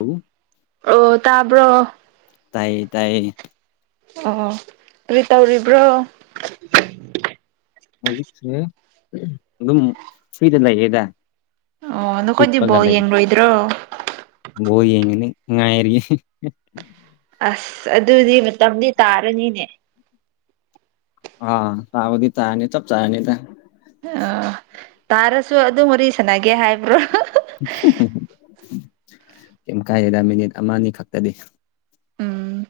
ꯎ ꯑꯣ ꯇꯥꯕ꯭ꯔꯣ ꯇꯥꯏꯌꯦ ꯇꯥꯏꯌꯦ ꯑꯣ ꯀꯔꯤ ꯇꯧꯔꯤꯕ꯭ꯔꯣ ꯍꯧꯖꯤꯛꯁꯦ ꯑꯗꯨꯝ ꯐꫪꯤꯗ ꯂꯩꯌꯦꯗ ꯑꯣ ꯅꯈꯣꯏꯗꯤ ꯍꯤꯞꯄꯒ ꯕꯣꯜ ꯂꯩ ꯌꯦꯡꯂꯣꯏꯗ꯭ꯔꯣ ꯕꯣꯜ ꯌꯦꯡꯒꯅꯤ ꯉꯥꯏꯔꯤ꯫ ꯑꯁ ꯑꯗꯨꯗꯤ ꯃꯇꯝꯗꯤ ꯇꯥꯔꯅꯤꯅꯦ ꯑ ꯇꯥꯕꯗꯤ ꯇꯔꯅꯤ ꯆꯞ ꯆꯥꯔꯅꯤꯗ ꯑꯣ ꯇꯥꯔꯁꯨ ꯑꯗꯨ ꯋꯥꯔꯤ ꯁꯥꯟꯅꯒꯦ ꯍꯥꯏꯕ꯭ꯔꯣ ꯀ꯭ꯌꯤꯝ ꯀꯥꯏꯗꯦꯗ ꯃꯤꯅꯤꯠ ꯑꯃꯅꯤ ꯈꯛꯇꯅꯤ ꯎꯝ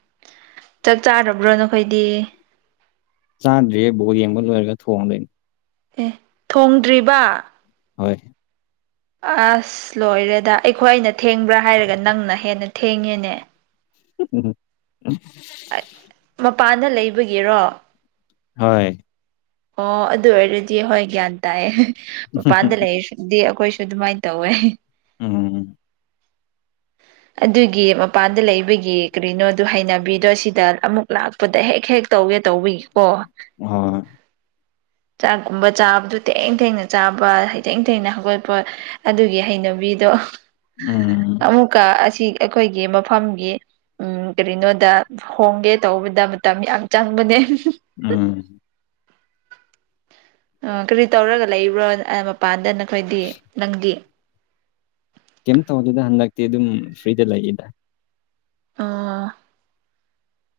ꯆꯥꯛ ꯆꯥꯔꯕ꯭ꯔꯣ ꯅꯈꯣꯏꯗꯤ ꯆꯥꯗ꯭ꯔꯤꯌꯦ ꯕꯣꯜ ꯌꯦꯡꯕ ꯂꯣꯏꯔꯒ ꯊꯣꯡꯗꯣꯏꯅꯤ ꯑꯦ ꯊꯣꯡꯗ꯭ꯔꯤꯕ ꯍꯣꯏ ꯑꯁ ꯂꯣꯏꯔꯦꯗ ꯑꯩꯈꯣꯏꯅ ꯊꯦꯡꯕ꯭ꯔꯥ ꯍꯥꯏꯔꯒ ꯅꯪꯅ ꯍꯦꯟꯅ ꯊꯦꯡꯉꯦꯅꯦ [unintelligible] ꯃꯄꯥꯟꯗ ꯂꯩꯕꯒꯤꯔꯣ ꯍꯣꯏ ꯑꯣ ꯑꯗꯨ ꯑꯣꯏꯔꯗꯤ ꯍꯣꯏ ꯒ꯭ꯌꯥꯟ ꯇꯥꯏꯌꯦ ꯃꯄꯥꯟꯗ ꯂꯩꯔꯁꯨ ꯗꯤ ꯑꯈꯣꯏꯁꯨ ꯑꯗꯨꯃꯥꯏꯟ ꯇꯧꯋꯦ ꯎꯝ ꯑꯗꯨꯒꯤ ꯃꯄꯥꯟꯗ ꯂꯩꯕꯒꯤ ꯀꯔꯤꯅꯣꯗꯨ ꯍꯩꯅꯕꯤꯗꯣ ꯁꯤꯗ ꯑꯃꯨꯛ ꯂꯥꯛ ꯄꯗꯥ ꯍꯦꯛ ꯍꯦꯛ ꯇꯧꯒꯦ ꯇꯧꯕꯒꯤ ꯀꯣ [unintelligible] ꯆꯥꯛꯒꯨꯝꯕ ꯆꯥꯕꯗꯨ ꯊꯦꯡ ꯊꯦꯡꯅ ꯆꯥꯕ ꯍꯩꯊꯦꯡ ꯊꯦꯡꯅ ꯍꯧꯒꯠꯄ ꯑꯗꯨꯒꯤ ꯍꯩꯅꯕꯤꯗꯣ ꯎꯝ ꯀ ꯑꯁꯤ ꯑꯩꯈꯣꯏꯒꯤ ꯃꯐꯝꯒꯤ ꯎꯝ ꯀꯔꯤꯅꯣꯗ ꯍꯣꯡꯒꯦ ꯇꯧꯕꯗ ꯃꯇꯝ ꯌꯥꯝ ꯆꯪꯕꯅꯦ ꯎꯝ ꯑ ꯀꯔꯤ ꯇꯧꯔꯒ ꯂꯩꯕ꯭ꯔꯣ ꯑ ꯃꯄꯥꯟꯗ ꯅꯈꯣꯏꯗꯤ ꯅꯪꯗꯤ ꯀꯦꯝ ꯇꯧꯗꯦꯗ ꯍꯟꯗꯛꯇꯤ ꯑꯗꯨꯝ ꯐ꯭ꯔꯤꯗ ꯂꯩꯌꯦꯗ ꯑꯣ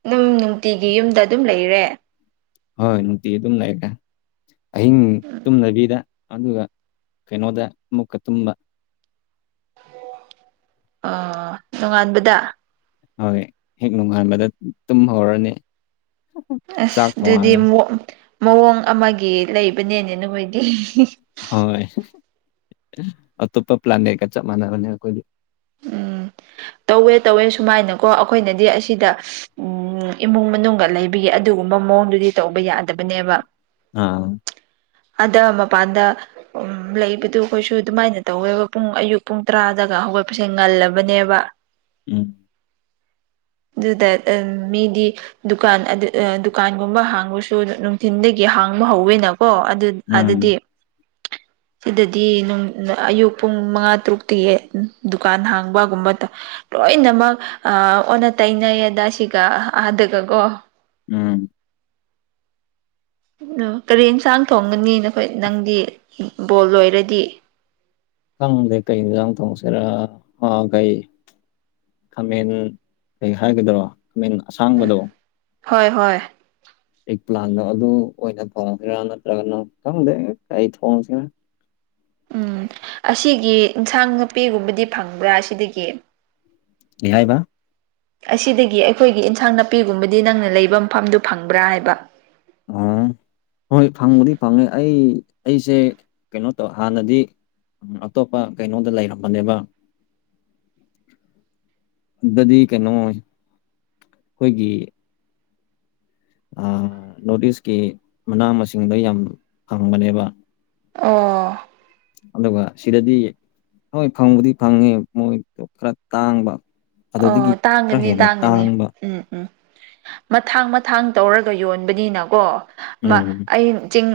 ꯑꯗꯨꯝ ꯅꯨꯡꯇꯤꯒꯤ ꯌꯨꯝꯗ ꯑꯗꯨꯝ ꯂꯩꯔꯦ ꯍꯣꯏ ꯅꯨꯡꯇꯤ ꯑꯗꯨꯝ ꯂꯩꯒ꯭ꯔꯦ ꯑꯍꯤꯡ ꯇꯨꯝꯗꯕꯤꯗ ꯑꯗꯨꯒ ꯀꯩꯅꯣꯗ ꯑꯃꯨꯛꯀ ꯇꯨꯝꯕ ꯑꯥ ꯅꯣꯡꯉꯥꯟꯕꯗ ꯍꯣꯏ ꯍꯦꯛ ꯅꯣꯡꯉꯥꯟꯕꯗ ꯇꯨꯝꯍꯧꯔꯅꯤ ꯑꯁ ꯑꯗꯨꯗꯤ ꯃꯣꯞ ꯃꯑꯣꯡ ꯑꯃꯒꯤ ꯂꯩꯕꯅꯦꯅꯦ ꯅꯣꯏꯗꯤ ꯍꯣꯏ ꯑꯇꯣꯞꯄ ꯄ꯭ꯂꯥꯟꯅꯦꯠꯀ ꯆꯞ ꯃꯥꯟꯅꯕꯅꯦ ꯑꯩꯈꯣꯏꯗꯤ ꯎꯝ ꯇꯧꯋꯦ ꯇꯧꯋꯦ ꯁꯨꯃꯥꯏꯅꯀꯣ ꯑꯩꯈꯣꯏꯅꯗꯤ ꯑꯁꯤꯗ ꯎꯝ ꯏꯃꯨꯡ ꯃꯅꯨꯡꯒ ꯂꯩꯕꯒꯤ ꯑꯗꯨꯒꯨꯝꯕ ꯃꯑꯣꯡꯗꯨꯗꯤ ꯇꯧꯕ ꯌꯥꯗꯕꯅꯦꯕ ꯑꯥ ꯑꯗꯥ ꯃꯄꯥꯟꯗ ꯎꯝ ꯂꯩꯕꯗꯨ ꯑꯩꯈꯣꯏꯁꯨ ꯑꯗꯨꯃꯥꯏꯅ ꯇꯧꯋꯦꯕ ꯄꯨꯡ ꯑꯌꯨꯛ ꯄꯨꯡ ꯇꯔꯥꯗꯒ ꯍꯧꯒꯠ ꯁꯦ ꯉꯜꯂꯕꯅꯦꯕ ꯎꯝ ꯑꯗꯨꯗꯠ ꯑꯝ ꯃꯤꯗꯤ ꯗꯨꯀꯥꯟ ꯑꯗꯨ ꯑ ꯗꯨꯀꯥꯟꯒꯨꯝꯕ ꯍꯥꯡꯕꯁꯨ ꯅꯨꯡꯊꯤꯟꯗꯒꯤ ꯍꯥꯡꯕ ꯍꯧꯋꯦꯅꯀꯣ ꯑꯗꯨ ꯎꯝ ꯑꯗꯗꯤ ꯁꯤꯗꯗꯤ ꯅꯪ ꯅ ꯑꯌꯨꯛ ꯄꯨꯡ ꯃꯉꯥ ꯇꯔꯨꯛꯇꯒꯤ ꯗꯨꯀꯥꯟ ꯍꯥꯡꯕꯒꯨꯝꯕꯗ ꯂꯣꯏꯅꯃꯛ ꯑ ꯑꯣꯟꯅ ꯇꯩꯅꯩꯌꯦꯗ ꯁꯤꯒ ꯑꯥꯗꯒꯀꯣ ꯎꯝ ꯑꯣ ꯀꯔꯤ ꯌꯦꯟꯁꯥꯡ ꯊꯣꯡꯒꯅꯤ ꯅꯈꯣꯏ ꯅꯪꯗꯤ ꯕꯣꯜ ꯂꯣꯏꯔꯗꯤ ꯈꯪꯗꯦ ꯀꯩ ꯏꯟꯁꯥꯡ ꯇꯣꯡꯁꯤꯔ ꯑ ꯒꯩ ꯈꯥꯃꯦꯟ ꯀꯩ ꯍꯥꯏꯒꯗꯔꯣ ꯈꯥꯃꯦꯟ ꯑꯁꯥꯡꯕꯗꯣ ꯍꯣꯏ ꯍꯣꯏ ꯑꯦꯛ ꯄ꯭ꯂꯥꯟꯗꯣ ꯑꯗꯨ ꯑꯣꯏꯅ ꯊꯣꯡꯁꯤꯔꯥ ꯅꯠꯇ꯭ꯔꯒꯅ ꯈꯪꯗꯦ ꯀꯩ ꯊꯣꯡꯁꯤꯔꯥ ꯎꯝ ꯑꯁꯤꯒꯤ ꯏꯟꯁꯥꯡ ꯅꯨꯄꯤꯒꯨꯝꯕꯗꯤ ꯐꯪꯕ꯭ꯔꯥ ꯁꯤꯗꯒꯤ ꯀꯩ ꯍꯥꯏꯕ ꯑꯁꯤꯗꯒꯤ ꯑꯩꯈꯣꯏꯒꯤ ꯏꯟꯁꯥꯡ ꯅꯥꯄꯤꯒꯨꯝꯕꯗꯤ ꯅꯪꯅ ꯂꯩꯕ ꯃꯐꯝꯗꯨ ꯐꯪꯕ꯭ꯔꯥ ꯍꯥꯏꯕ ꯑꯣ ꯍꯣꯏ ꯐꯪꯕꯨꯗꯤ ꯐꯪꯉꯦ ꯑꯩ ꯑꯩꯁꯦ ꯀꯩꯅꯣ ꯇꯧ ꯍꯥꯟꯅꯗꯤ ꯎꯝ ꯑꯇꯣꯞꯄ ꯀꯩꯅꯣꯗ ꯂꯩꯔꯝꯕꯅꯦꯕ ꯗꯗꯤ ꯀꯩꯅꯣ ꯑꯩꯈꯣꯏꯒꯤ ꯑ ꯅꯣꯔꯠ ꯏꯁꯀꯤ ꯃꯅꯥ ꯃꯁꯤꯡꯗ ꯌꯥꯝ ꯐꯪꯕꯅꯦꯕ ꯑꯣ ꯑꯗꯨꯒ ꯁꯤꯗꯗꯤ ꯍꯣꯏ ꯐꯪꯕꯨꯗꯤ ꯐꯪꯉꯦ ꯃꯣꯏꯗꯣ ꯈꯔ ꯇꯥꯡꯕ ꯑꯗꯨꯗꯒꯤ ꯑꯣ ꯈꯔ ꯇꯥꯡꯒꯅꯤ ꯍꯦꯟꯅ ꯇꯥꯡꯒꯅꯤ ꯇꯥꯡꯕ ꯎꯝ ꯎꯝ ꯃꯊꯥꯡ ꯃꯊꯥꯡ ꯇꯧꯔꯒ ꯌꯣꯟꯕꯅꯤꯅꯀꯣ ꯃ ꯎꯝ ꯑꯩ ꯆꯤꯡ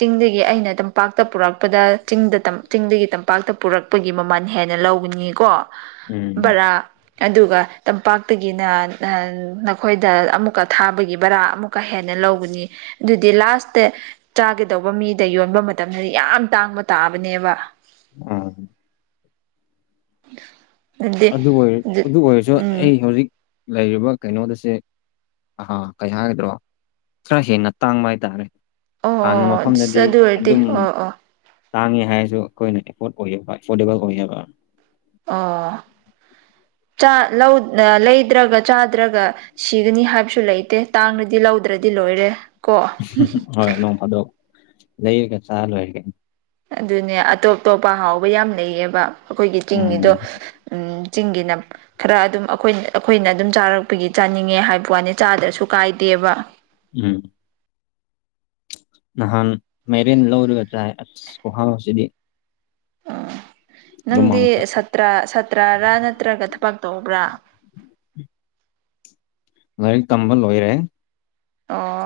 ꯆꯤꯡꯗꯒꯤ ꯑꯩꯅ ꯇꯝꯄꯥꯛꯇ ꯄꯨꯔꯛꯄꯗ ꯆꯤꯡꯗ ꯆꯤꯡꯗꯒꯤ ꯇꯝꯄꯥꯛꯇ ꯄꯨꯔꯛ ꯄꯒꯤ ꯃꯃꯜ ꯍꯦꯟꯅ ꯂꯧꯒꯅꯤꯀꯣ ꯎꯝ ꯚꯔꯥ ꯑꯗꯨꯒ ꯇꯝꯄꯥꯛꯇꯒꯤꯅ ꯅꯈꯣꯏꯗ ꯑꯃꯨꯛꯀ ꯊꯥꯕꯒꯤ ꯕꯔꯥ ꯑꯃꯨꯛ ꯀ ꯍꯦꯟꯅ ꯂꯧꯒꯅꯤ ꯑꯗꯨꯗꯤ ꯂꯥꯁꯇ ꯆꯥꯒꯗꯧꯕ ꯃꯤꯗ ꯌꯣꯟꯕ ꯃꯇꯝꯗꯗꯤ ꯌꯥꯝ ꯇꯥꯡꯕ ꯇꯥꯕꯅꯦꯕ ꯎꯝ ꯑꯗꯨꯗꯤ ꯑꯗꯨ ꯑꯣꯏꯔ ꯑꯗꯨ ꯑꯣꯏꯔꯁꯨ ꯎꯝ ꯑꯩ ꯍꯧꯖꯤꯛ ꯂꯩꯔꯤꯕ ꯀꯩꯅꯣꯗꯁꯦ ꯑꯥ ꯀꯩ ꯍꯥꯏꯒꯗ꯭ꯔꯥ ꯈꯔ ꯍꯦꯟꯅ ꯇꯥꯡꯕ ꯍꯥꯏꯇꯥꯔꯦ ꯍꯥꯟꯅ ꯑꯣ ꯃꯐꯝꯗꯗꯤ ꯑꯗꯨ ꯑꯣꯏꯔꯗꯤ ꯑꯗꯨꯝ ꯑꯣ ꯑꯣ ꯇꯥꯡꯉꯦ ꯍꯥꯏꯔꯁꯨ ꯑꯩꯈꯣꯏꯅ ꯑꯦꯐꯣꯔꯗ ꯑꯣꯏꯌꯦꯕ ꯑꯦꯐꯣꯔꯗꯦꯕꯜ ꯑꯣꯏꯌꯦꯕ ꯑꯥ ꯆꯥ ꯂꯧ ꯑ ꯂꯩꯗ꯭ꯔꯒ ꯆꯥꯗ꯭ꯔꯒ ꯁꯤꯒꯅꯤ ꯍꯥꯏꯕꯁꯨ ꯂꯩꯇꯦ ꯇꯥꯡꯂꯗꯤ ꯂꯧꯗ꯭ꯔꯗꯤ ꯂꯣꯏꯔꯦ ꯀꯣ ꯅꯣꯡꯐꯥꯗꯣꯛ ꯂꯩꯔꯒ ꯆꯥꯔ ꯂꯣꯏꯔꯦ ꯀꯩꯅꯣ ꯑꯗꯨꯅꯦ ꯑꯇꯣꯞ ꯇꯣꯞꯄ ꯍꯥꯎꯕ ꯌꯥꯝ ꯂꯩꯌꯦꯕ ꯑꯩꯈꯣꯏꯒꯤ ꯆꯤꯡꯒꯤꯗꯣ ꯎꯝ ꯎꯝ ꯆꯤꯡꯒꯤꯅ ꯈꯔ ꯑꯗꯨꯝ ꯑꯈꯣꯏꯅ ꯑꯩꯈꯣꯏꯅ ꯑꯗꯨꯝ ꯆꯥꯔꯛꯄꯒꯤ ꯆꯥꯅꯤꯡꯉꯦ ꯍꯥꯏꯕ ꯋꯥꯅꯤ ꯆꯥꯗ꯭ꯔꯁꯨ ꯀꯥꯏꯗꯦꯕ ꯎꯝ ꯅꯍꯥꯟ ꯃꯦꯔꯦꯟ ꯂꯧꯔꯒ ꯆꯥꯏ ꯑꯁ ꯈꯨꯍꯥꯎꯁꯤꯗꯤ ꯎ ꯅꯪꯗꯤ ꯂꯨꯃꯥꯡꯈꯛ ꯁꯇ꯭ꯔ ꯁꯇ꯭ꯔꯔꯥ ꯅꯠꯇ꯭ꯔꯒ ꯊꯕꯛ ꯇꯧꯕ꯭ꯔꯥ ꯂꯥꯏꯔꯤꯛ ꯇꯝꯕ ꯂꯣꯏꯔꯦ ꯑꯣ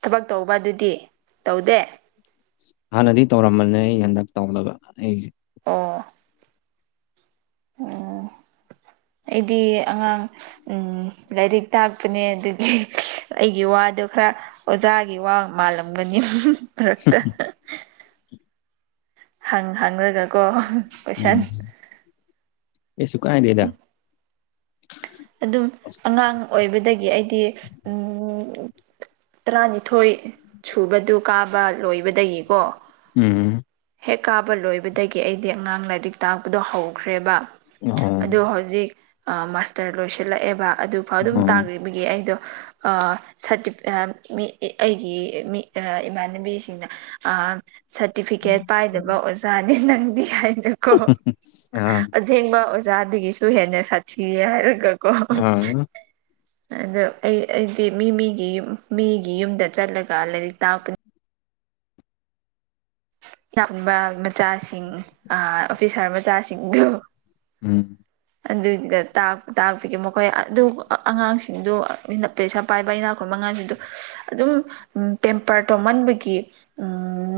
ꯊꯕꯛ ꯇꯧꯕ ꯑꯗꯨꯗꯤ ꯇꯧꯗꯦ ꯍꯥꯟꯅꯗꯤ ꯇꯧꯔꯝꯕꯅꯦ ꯑꯩ ꯍꯟꯗꯛ ꯇꯧꯕ ꯑꯩꯁꯦ ꯑꯣ ꯎꯝ [inaudible] ꯑꯩꯗꯤ ꯑꯉꯥꯡ ꯎꯝ ꯂꯥꯏꯔꯤꯛ ꯇꯥꯛꯄꯅꯦ ꯑꯗꯨꯒꯤ ꯑꯩꯒꯤ ꯋꯥꯗꯣ ꯈꯔ ꯑꯣꯖꯥꯒꯤ ꯋꯥ ꯃꯥꯜꯂꯝꯒꯅꯤ ꯃꯔꯛꯇ ꯍꯪ ꯍꯪꯔꯒ ꯀꯣ ꯎꯝ ꯀꯩꯁꯨ ꯀꯥꯏꯗꯦꯗ ꯑꯗꯨꯝ ꯑꯉꯥꯡ ꯑꯣꯏꯕꯗꯒꯤ ꯑꯩꯗꯤ ꯎꯝ ꯇꯔꯥꯅꯤꯊꯣꯏ ꯁꯨꯕꯗꯨ ꯀꯥꯕ ꯂꯣꯏꯕꯗꯒꯤꯀꯣ ꯎꯝ ꯍꯦꯛ ꯀꯥꯕ ꯂꯣꯏꯕꯗꯒꯤ ꯑꯩꯗꯤ ꯑꯉꯥꯡ ꯂꯥꯏꯔꯤꯛ ꯇꯥꯛꯄꯗꯣ ꯍꯧꯈ꯭ꯔꯦꯕ ꯑꯣ ꯑꯗꯣ ꯍꯧꯖꯤꯛ ꯃꯥꯁꯇꯔ ꯂꯣꯏꯁꯤꯜ ꯂꯛꯑꯦꯕ ꯑꯗꯨ ꯑꯗꯨꯝ ꯑꯣ ꯇꯥꯒ꯭ꯔꯤꯕꯒꯤ ꯑꯩꯗꯣ ꯑ ꯁꯥꯔꯇꯤꯕ ꯑ ꯃꯤ ꯏ ꯑꯩꯒꯤ ꯃꯤ ꯑ ꯃꯥꯟꯅꯕꯤꯁꯤꯡꯅ ꯑ ꯁꯥꯔꯇꯤꯐꯤꯀꯦꯠ ꯄꯥꯏꯗꯕ ꯑꯣꯖꯥꯅꯦ ꯅꯪꯗꯤ ꯍꯥꯏꯅꯀꯣ ꯑ ꯁꯦꯡꯕ ꯑꯣꯖꯥꯗꯒꯤꯁꯨ ꯍꯦꯟꯅ ꯁꯥꯊꯤꯔꯦ ꯍꯥꯏꯔꯒꯀꯣ ꯑ ꯑꯗꯣ ꯑꯩ ꯑꯩꯗꯤ ꯃꯤ ꯃꯤꯒꯤ ꯃꯤꯒꯤ ꯌꯨꯝꯗ ꯆꯠꯂꯒ ꯂꯥꯏꯔꯤꯛ ꯇꯥꯛꯄꯅꯤ ꯏꯅꯥ ꯈꯨꯟꯕ ꯃꯆꯥꯁꯤꯡ ꯑꯣꯐꯤꯁꯥꯔ ꯃꯆꯥꯁꯤꯡꯗꯨ ꯎꯝ ꯑꯗꯨꯒꯤꯗ ꯇꯥꯛꯄꯒꯤ ꯃꯈꯣꯏ ꯑꯗꯨ ꯑꯉꯥꯡꯁꯤꯡꯗꯨ ꯄꯦꯁ ꯄꯥꯏꯕ ꯢꯅꯥꯛ ꯈꯨꯟꯕ ꯃꯉꯥꯡꯁꯤꯗꯨ ꯑꯗꯨꯝ ꯄꯦꯝꯄꯔ ꯇꯣꯝꯃꯟꯕꯒꯤ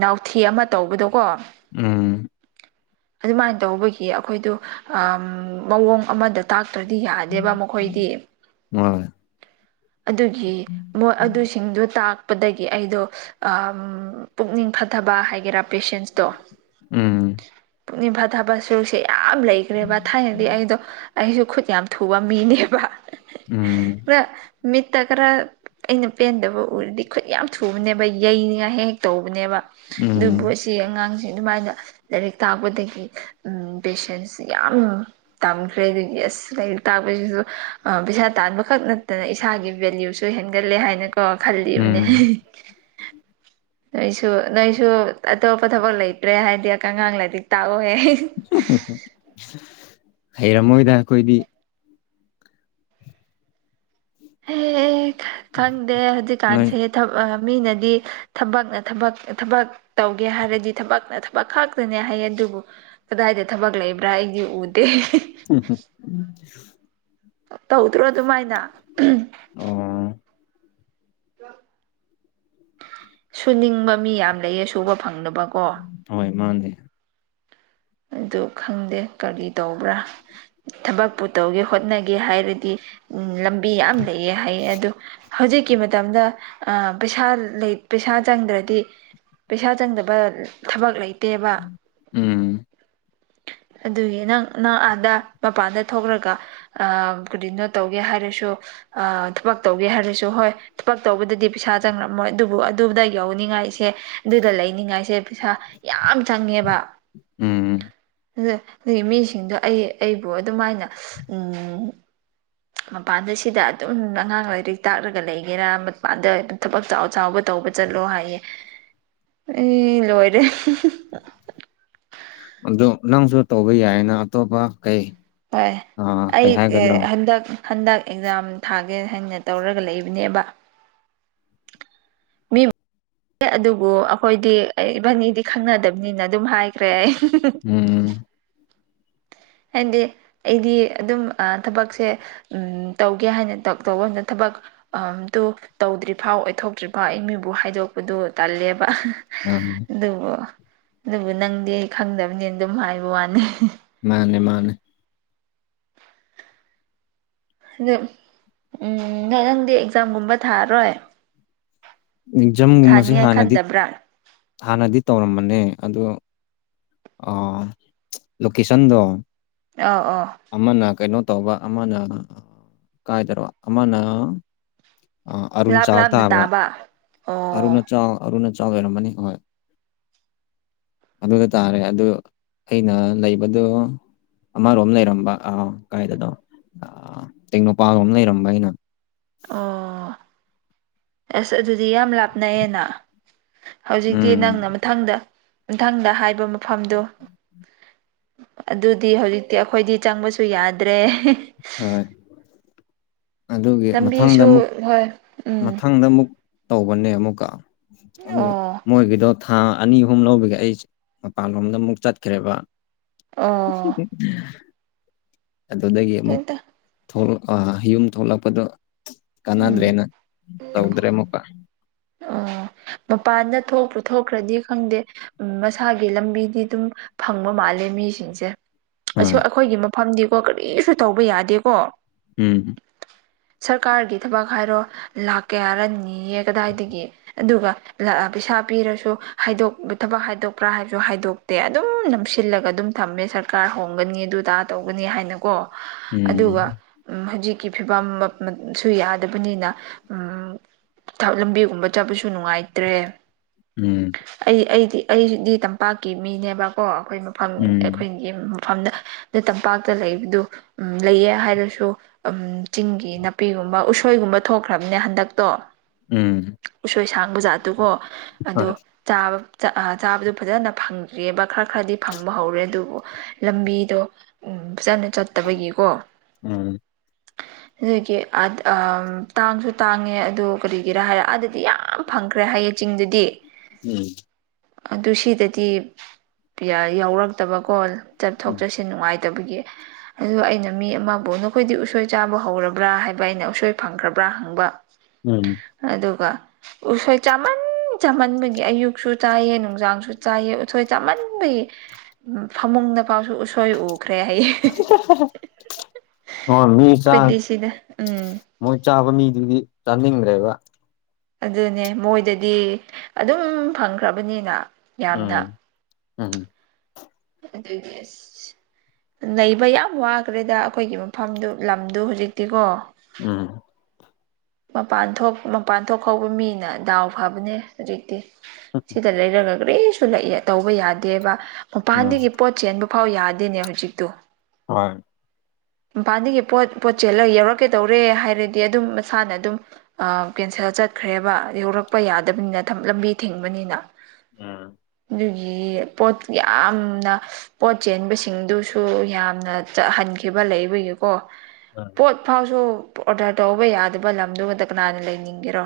ꯅꯥꯎꯊꯤ ꯑꯃ ꯇꯧꯕꯗꯣꯀꯣ ꯎꯝ ꯑꯗꯨꯃꯥꯏꯅ ꯇꯧꯕꯒꯤ ꯑꯩꯈꯣꯏꯗꯣ ꯃꯑꯣꯡ ꯑꯃꯗ ꯇꯥꯛꯇ꯭ꯔꯗꯤ ꯌꯥꯗꯦꯕ ꯃꯈꯣꯏꯗꯤ ꯍꯣꯏ ꯑꯗꯨꯒꯤ ꯃꯣ ꯑꯗꯨꯁꯤꯡꯗꯣ ꯇꯥꯛ ꯄꯗꯒꯤ ꯑꯩꯗꯣ ꯄꯨꯛꯅꯤꯡ ꯐꯊꯕ ꯍꯥꯏꯒꯦꯔꯥ ꯄꯦꯁꯦꯟꯁꯇꯣ ꯎꯝ ꯄꯨꯛꯅꯤꯡꯐꯥ ꯊꯥꯕꯠ ꯁꯨꯔꯨꯛꯁꯦ ꯌꯥꯝ ꯂꯩꯈ꯭ꯔꯦꯕ ꯊꯥꯏꯅ ꯑꯩꯗꯣ ꯑꯩꯁꯨ ꯈꯨꯠ ꯌꯥꯝ ꯊꯨꯕ ꯃꯤꯅꯦꯕ ꯎꯝ ꯃꯤꯠꯇ ꯈꯔ ꯑꯩꯅ ꯄꯦꯟꯗꯕ ꯑꯣꯢꯔꯗꯤ ꯈꯨꯠ ꯌꯥꯝ ꯊꯨꯕꯅꯦꯕ ꯌꯩꯅꯤꯉꯥꯏ ꯍꯦꯛ ꯍꯦꯛ ꯇꯧꯕꯅꯦꯕ ꯑꯗꯨꯕꯨ ꯎꯝ ꯁꯤ ꯑꯉꯥꯡꯁꯦ ꯑꯗꯨꯃꯥꯏꯅ ꯂꯥꯏꯔꯤꯛ ꯇꯥꯛꯄꯗꯒꯤ ꯄꯦꯁꯦꯟꯁꯁꯤ ꯌꯥꯝ ꯇꯝꯈ꯭ꯔꯦ ꯑꯗꯒꯤ ꯑꯁ ꯂꯥꯏꯔꯤꯛ ꯇꯥꯛꯄꯁꯤꯁꯨ ꯄꯩꯁꯥ ꯇꯥꯟꯕ ꯈꯛ ꯅꯠꯇꯅ ꯏꯁꯥꯒꯤ ꯚꯦꯂ꯭ꯌꯨꯁꯨ ꯁꯨ ꯍꯦꯟꯒꯠꯂꯦ ꯍꯥꯏꯅ ꯀꯣ ꯈꯜꯂꯤꯕꯅꯦ ꯎꯝ ꯅꯣꯏꯁꯨ ꯅꯣꯏꯁꯨ ꯑꯇꯣꯞꯄ ꯊꯕꯛ ꯂꯩꯇ꯭ꯔꯦ ꯍꯥꯏꯗꯤ ꯑꯉꯥꯡ ꯂꯥꯏꯔꯤꯛ ꯇꯥꯛꯑꯣꯍꯦ ꯍꯩꯔꯝꯃꯣꯏꯗ ꯑꯩꯈꯣꯏꯗꯤ ꯑꯦ ꯈꯪꯗꯦ ꯅꯣꯏ ꯍꯧꯖꯤꯛꯀꯥꯟꯁꯦ ꯃꯤꯅꯗꯤ ꯊꯕꯛ ꯊꯕꯛ ꯇꯧꯒꯦ ꯍꯥꯏꯔꯗꯤ ꯊꯕꯛ ꯊꯕꯛ ꯈꯛꯇꯅꯦ ꯍꯥꯏꯌꯦ ꯑꯗꯨꯕꯨ ꯀꯗꯥꯏꯗ ꯊꯕꯛ ꯂꯩꯕ꯭ꯔꯥ ꯑꯩꯗꯤ ꯎꯗꯦ ꯎꯝ ꯇꯧꯗ꯭ꯔꯣ ꯑꯗꯨꯃꯥꯏꯅ ꯑꯣ ꯁꯨꯅꯤꯡꯕ ꯃꯤ ꯌꯥꯝ ꯂꯩꯌꯦ ꯁꯨꯕ ꯐꯪꯗꯕ ꯀꯣ ꯍꯣꯏ ꯃꯥꯅꯦ ꯑꯗꯨ ꯈꯪꯗꯦ ꯀꯔꯤ ꯇꯧꯕ꯭ꯔꯥ ꯊꯕꯛ ꯄꯨꯨ ꯇꯧꯒꯦ ꯍꯣꯠꯅꯒꯦ ꯍꯥꯏꯔꯗꯤ ꯎꯝ ꯂꯝꯕꯤ ꯌꯥꯝ ꯂꯩꯑꯦ ꯍꯥꯏꯌꯦ ꯑꯗꯨ ꯍꯧꯖꯤꯛꯀꯤ ꯃꯇꯝꯗ ꯄꯩꯁꯥ ꯄꯩꯁꯥ ꯆꯪꯗ꯭ꯔꯗꯤ ꯄꯩꯁꯥ ꯆꯪꯗꯕ ꯊꯕꯛ ꯂꯩꯇꯦꯕ ꯎꯝ ꯑꯗꯨꯒꯤ ꯅꯪ ꯅꯪ ꯑꯥꯗ ꯃꯄꯥꯟꯗ ꯊꯣꯛꯂꯒ ꯀꯔꯤꯅꯣ ꯇꯧꯒꯦ ꯍꯥꯏꯔꯁꯨ ꯊꯕꯛ ꯇꯧꯒꯦ ꯍꯥꯏꯔꯁꯨ ꯍꯣꯏ ꯊꯕꯛ ꯇꯧꯕꯗꯗꯤ ꯄꯩꯁꯥ ꯆꯪꯉꯔꯝꯃꯣꯏ ꯑꯗꯨꯕꯨ ꯑꯗꯨꯗ ꯌꯧꯅꯤꯡꯉꯥꯏꯁꯦ ꯑꯗꯨꯗ ꯂꯩꯅꯤꯡꯉꯥꯏꯁꯦ ꯄꯩꯁꯥ ꯌꯥꯝ ꯆꯪꯉꯦꯕ ꯎꯝ ꯑꯗꯒꯤ ꯃꯤꯁꯤꯡꯗꯣ ꯑꯩ ꯑꯩꯕꯨ ꯑꯗꯨꯃꯥꯏꯅ ꯎ ꯃꯄꯥꯟꯗ ꯁꯤꯗ ꯑꯗꯨꯝ ꯑꯉꯥꯡ ꯂꯥꯏꯔꯤꯛ ꯇꯥꯛꯂꯒ ꯂꯩꯒꯦꯔꯥ ꯃꯄꯥꯟꯗ ꯑꯗꯨꯝ ꯊꯕꯛ ꯆꯥꯎ ꯆꯥꯎꯕ ꯇꯧꯕ ꯆꯠꯂꯣ ꯍꯥꯏꯌꯦ [unintelligible] ꯑꯩ ꯂꯣꯏꯔꯦ ꯑꯗꯨ ꯅꯪꯁꯨ ꯇꯧꯕ ꯌꯥꯏꯅ ꯑꯇꯣꯞꯄ ꯀꯩ ꯍꯣꯏ ꯑꯩ ꯀꯩ ꯍꯥꯏꯒꯗ꯭ꯔꯣ ꯍꯟꯗꯛ ꯍꯟꯗꯛ ꯑꯦꯛꯖꯥꯝ ꯊꯥꯒꯦ ꯍꯥꯏꯅ ꯇꯧꯔꯒ ꯂꯩꯕꯅꯦꯕ ꯃꯤ ꯑꯗꯨꯕꯨ ꯑꯩꯈꯣꯏꯗꯤ ꯑꯩ ꯏꯕꯥꯅꯤꯗꯤ ꯈꯪꯅꯗꯕꯅꯤꯅ ꯑꯗꯨꯝ ꯍꯥꯏꯈ꯭ꯔꯦ ꯑꯩ ꯎꯝ ꯍꯥꯏꯗꯤ ꯑꯩꯗꯤ ꯑꯗꯨꯝ ꯊꯕꯛꯁꯦ ꯎꯝ ꯇꯧꯒꯦ ꯍꯥꯏꯅ ꯇꯧꯕ ꯃꯇꯝꯅ ꯊꯕꯛ ꯇ ꯇꯧꯗ꯭ꯔꯤꯐꯥꯎ ꯑꯣꯏꯊꯣꯛꯇ꯭ꯔꯤꯐꯥꯎ ꯑꯩ ꯃꯤꯕꯨ ꯍꯥꯏꯗꯣꯛꯄꯗꯨ ꯇꯜꯂꯦꯕ ꯎꯝ ꯑꯗꯨꯕꯨ ꯑꯗꯨꯕꯨ ꯅꯪꯗꯤ ꯑꯩ ꯈꯪꯗꯕꯅꯤꯅ ꯑꯗꯨꯝ ꯍꯥꯏꯕꯩ ꯋꯥꯅꯦ ꯃꯥꯅꯦ ꯃꯥꯅꯦ ꯎꯝ ꯅꯪ-ꯅꯪꯗꯤ ꯑꯦꯛꯖꯥꯝꯒꯨꯝꯕ ꯊꯥꯔꯣꯏ ꯖꯝꯒꯨꯝꯕꯁꯦ ꯊꯥꯅꯤꯡꯉꯥꯏ ꯍꯥꯟꯅꯗꯤ ꯈꯟꯗꯕ꯭ꯔꯥ ꯍꯥꯟꯅꯗꯤ ꯇꯧꯔꯝꯕꯅꯦ ꯑꯣ ꯂꯣꯀꯦꯁꯟꯗꯣ ꯑꯥꯎ ꯑꯥ ꯑꯃꯅ ꯀꯩꯅꯣ ꯇꯧꯕ ꯑꯃꯅ ꯀꯥꯏꯗꯔꯣ ꯑꯃꯅ ꯑ ꯂꯥꯞ ꯑꯔꯨꯟꯆꯥꯛ ꯂꯥꯞꯅ ꯇꯥꯕ ꯑꯔꯨ ꯑꯣ ꯑꯆ ꯑꯔꯨ ꯑꯆꯥꯎ ꯑꯣꯏꯔꯝꯃꯅꯤ ꯍꯣꯏ [inaudible] ꯑꯗꯨꯗ ꯇꯥꯔꯦ ꯑꯗꯨ ꯑꯩꯅ ꯂꯩꯕꯗꯣ ꯑꯃꯔꯣꯝ ꯂꯩꯔꯝꯕ ꯑꯥ ꯀꯥꯏꯗꯅꯣ ꯇꯦꯡꯅꯧꯄꯜꯂꯣꯝ ꯂꯩꯔꯝꯕ ꯑꯩꯅ ꯑꯣ ꯑꯁ ꯑꯗꯨꯗꯤ ꯌꯥꯝ ꯂꯥꯞꯅꯩꯌꯦꯅ ꯍꯧꯖꯤꯛꯇꯤ ꯎꯝ ꯅꯪꯅ ꯃꯊꯪꯗ ꯃꯊꯪꯗ ꯍꯥꯏꯕ ꯃꯐꯝꯗꯨ ꯑꯗꯨꯗꯤ ꯍꯧꯖꯤꯛꯇꯤ ꯑꯩꯈꯣꯏꯗꯤ ꯆꯪꯕꯁꯨ ꯌꯥꯗ꯭ꯔꯦ ꯍꯣꯏ ꯑꯗꯨꯒꯤ ꯃꯊꯪꯗ ꯂꯝꯕꯤꯁꯨ ꯑꯃꯨꯛ ꯍꯣꯏ ꯎꯝ ꯃꯊꯪꯗ ꯑꯃꯨꯛ ꯇꯧꯕꯅꯦ ꯑꯃꯨꯛꯀ ꯑꯗꯨꯒ ꯑꯣ ꯃꯣꯏꯒꯤꯗꯣ ꯊꯥ ꯑꯅꯤ ꯑꯍꯨꯝ ꯂꯧꯕꯒꯤ ꯑꯩ ꯃꯄꯥꯟꯂꯣꯝꯗ ꯑꯃꯨꯛ ꯆꯠꯈ꯭ꯔꯦꯕ ꯑꯣ ꯁꯤ [inaudible] ꯑꯗꯨꯗꯒꯤ ꯑꯃꯨꯛ ꯍꯦꯛꯇ ꯌꯨꯝ ꯊꯣꯛꯂꯛꯄꯗꯣ ꯎꯝ ꯀꯥꯟꯅꯗ꯭ꯔꯦꯅ ꯇꯧꯗ꯭ꯔꯦ ꯑꯃꯨꯛꯒ ꯑꯣ ꯃꯄꯥꯟꯗ ꯊꯣꯛꯄꯨ ꯊꯣꯛꯈ꯭ꯔꯗꯤ ꯈꯪꯗꯦ ꯎꯝ ꯃꯁꯥꯒꯤ ꯂꯝꯕꯤꯗꯤ ꯑꯗꯨꯝ ꯐꯪꯕ ꯃꯥꯜꯂꯦ ꯃꯤꯁꯤꯡꯁꯦ ꯑ ꯍꯣꯏ ꯑꯩꯈꯣꯏꯒꯤ ꯃꯐꯝꯗꯤꯀꯣ ꯀꯔꯤꯁꯨ ꯇꯧꯕ ꯌꯥꯗꯦꯀꯣ ꯎꯝ ꯁꯔꯀꯥꯔꯒꯤ ꯊꯕꯛ ꯍꯥꯏꯔꯣ ꯂꯥꯛ ꯀꯌꯥꯅꯣ ꯅꯤꯑꯦ ꯀꯗꯥꯏꯗꯒꯤ ꯑꯗꯨꯒ ꯄꯩꯁꯥ ꯄꯤꯔꯁꯨ ꯍꯥꯏꯗꯣꯛ ꯊꯕꯛ ꯍꯥꯏꯗꯣꯛꯄ꯭ꯔꯥ ꯍꯥꯏꯕꯁꯨ ꯍꯥꯏꯗꯣꯛ ꯇꯦ ꯑꯗꯨꯝ ꯅꯝꯁꯤꯜꯂꯒ ꯑꯗꯨꯝ ꯊꯝꯃꯦ ꯁꯔꯀꯥꯔ ꯍꯣꯡꯒꯅꯤ ꯑꯗꯨ ꯑꯗꯥ ꯇꯧꯒꯅꯤ ꯍꯥꯏꯅ ꯀꯣ ꯑꯗꯨꯒ ꯎꯝ ꯍꯧꯖꯤꯛꯀꯤ ꯐꯤꯕꯝ ꯁꯨ ꯌꯥꯗꯕꯅꯤꯅ ꯂꯝꯕꯤ ꯀꯨꯝꯕ ꯆꯠꯄꯁꯨ ꯅꯨꯡꯉꯥꯏꯇ꯭ꯔꯦ ꯎꯝ ꯑꯩ ꯑꯩꯗꯤ ꯑꯩꯗꯤ ꯇꯝꯄꯥꯛꯀꯤ ꯃꯤꯅꯦꯕꯀꯣ ꯑꯩꯈꯣꯏ ꯃꯐꯝ ꯎꯝ ꯑꯩꯈꯣꯏꯒꯤ ꯃꯐꯝꯗ ꯑ ꯇꯝꯄꯥꯛꯇ ꯂꯩꯕꯗꯨ ꯎ ꯂꯩꯌꯦ ꯍꯥꯏꯔꯁꯨ ꯆꯤꯡꯒꯤ ꯅꯥꯄꯤꯒꯨꯝꯕ ꯎꯁꯣꯏꯒꯨꯝꯕ ꯊꯣꯛꯈ꯭ꯔꯕꯅꯦ ꯍꯟꯗꯛꯇꯣ ꯎꯝ ꯎꯁꯣꯏ ꯁꯥꯡꯕ ꯖꯥꯠꯇꯨꯀꯣ ꯑꯗꯣ ꯍꯣꯏ ꯆꯠꯕꯗꯨ ꯐꯖꯅ ꯐꯪꯗ꯭ꯦꯕ ꯈꯔ ꯈꯔꯗꯤ ꯐꯪꯕ ꯍꯧꯔꯦ ꯑꯗꯨꯕꯨ ꯂꯝꯕꯤꯗꯣ ꯎ ꯐꯖꯅ ꯆꯠꯇꯕꯒꯤꯀꯣ꯫ ꯎꯝ ꯑꯗꯨꯒꯤ ꯇꯥꯡꯁꯨ ꯇꯥꯡꯉꯦ ꯑꯗꯨ ꯀꯔꯤꯒꯤꯔ ꯍꯥꯏꯔꯦ ꯑꯗꯨꯗꯤ ꯌꯥꯝ ꯐꯪꯈ꯭ꯔꯦ ꯍꯥꯏꯌꯦ ꯆꯤꯡꯗꯨꯗꯤ ꯎꯝ ꯑꯗꯨ ꯁꯤꯗꯗꯤ ꯌꯥꯎꯔꯛꯇꯕꯀꯣ ꯆꯠꯊꯣꯛ ꯎꯝ ꯆꯠꯁꯤ ꯅꯨꯡꯉꯥꯏꯇꯦ꯫ ꯅꯨꯡꯉꯥꯢꯇꯕꯒꯤ꯫ ꯑꯗꯨ ꯑꯩꯅ ꯃꯤ ꯑꯃꯕꯨ ꯅꯈꯣꯏꯗꯤ ꯎꯁꯣꯏ ꯆꯥꯕ ꯍꯧꯔꯕ꯭ꯔꯥ ꯍꯥꯏꯕ ꯑꯩꯅ ꯎꯁꯣꯏ ꯐꯪꯈ꯭ꯔꯕ꯭ꯔꯥ ꯍꯪꯕ ꯎꯝ ꯑ ꯑꯗꯨꯒ ꯎꯁꯣꯏ ꯆꯃꯥꯟ꯫ ꯆꯝꯃꯟꯕꯒꯤ ꯑꯌꯨꯛꯁꯨ ꯆꯥꯏꯌꯦ ꯅꯨꯡꯖꯥꯡꯁꯨ ꯆꯥꯏꯑ ꯎꯊꯣꯏ ꯆꯃꯟꯕꯒꯤ ꯐꯃꯨꯡꯗ ꯄꯥꯎꯁꯨ ꯎꯁꯣꯏ ꯎ ꯄꯨꯈ꯭ꯔꯦ ꯍꯣꯏ ꯃꯤ ꯆꯥ ꯑꯩꯈꯣꯏꯗꯤꯁꯤꯗ ꯎꯝ꯫ ꯃꯣꯏ ꯆꯥꯕ ꯃꯤꯗꯨꯗꯤ ꯆꯥꯅꯤꯡꯗ꯭ꯔꯦꯕ ꯑꯗꯨꯅꯦ ꯃꯣꯏꯗꯗꯤ ꯑꯗꯨꯝ ꯐꯪꯈ꯭ꯔꯕꯅꯤꯅ꯫ ꯌꯥꯝꯅ ꯎꯝ-ꯎꯝ ꯗꯤꯁ꯫ [inaudible] ꯅꯩꯕ ꯌꯥꯝ ꯋꯥꯈ꯭ꯔꯦꯗ ꯑꯩꯈꯣꯏꯒꯤ ꯃꯐꯝꯗꯨ ꯂꯝꯗꯨ ꯍꯧꯖꯤꯛꯇꯤꯀꯣ ꯎꯝ ꯃꯄꯥꯟ ꯊꯣꯛ ꯃꯄꯥꯟ ꯊꯣꯛ ꯍꯧꯕ ꯃꯤꯅ ꯗꯥꯎ ꯐꯕꯅꯦ ꯍꯧꯖꯤꯛꯇꯤ ꯁꯤꯗ꯫ ꯂꯩꯔꯒ ꯀꯔꯤꯁꯨ ꯇꯧꯕ ꯌꯥꯗꯦꯕ ꯎꯝ ꯃꯄꯥꯟꯗꯒꯤ ꯄꯣꯠ ꯆꯦꯟꯕ ꯐꯥꯎ ꯌꯥꯗꯦꯅꯦ ꯍꯧꯖꯤꯛꯇꯣ꯫ ꯍꯣꯏ꯫ ꯃꯄꯥꯥꯟꯗꯒꯤ ꯄꯣꯠ-ꯄꯣꯠꯆꯦꯜꯂ ꯌꯧꯔꯛꯀꯦꯇꯩꯔꯦ ꯍꯥꯏꯔꯗꯤ ꯑꯗꯨꯝ ꯃꯁꯥꯅ ꯑꯗꯨꯝ ꯑꯥ ꯀꯦꯟꯁꯦꯜ ꯆꯠꯈ꯭ꯔꯦꯕ ꯌꯧꯔꯛꯄ ꯌꯥꯗꯕꯅꯤꯅ ꯂꯝꯕꯤ ꯊꯤꯡꯕꯅꯤꯅ ꯎꯝ ꯑꯗꯨꯒꯤ ꯄꯣꯠ ꯌꯥꯝꯅ ꯄꯣꯠ ꯆꯦꯟꯕꯁꯤꯡꯗꯨꯁꯨ ꯌꯥꯝꯅ ꯆꯍꯟꯈꯤꯕ ꯂꯩꯕꯒꯤꯀꯣ ꯑ ꯄꯣꯠ ꯐꯥꯎꯁꯨ ꯑꯣꯔꯗꯔ ꯇꯧꯕ ꯌꯥꯗꯕ ꯂꯝꯗꯨꯃꯗ ꯀꯅꯥꯅ ꯂꯩꯅꯤꯡꯒꯦꯔꯣ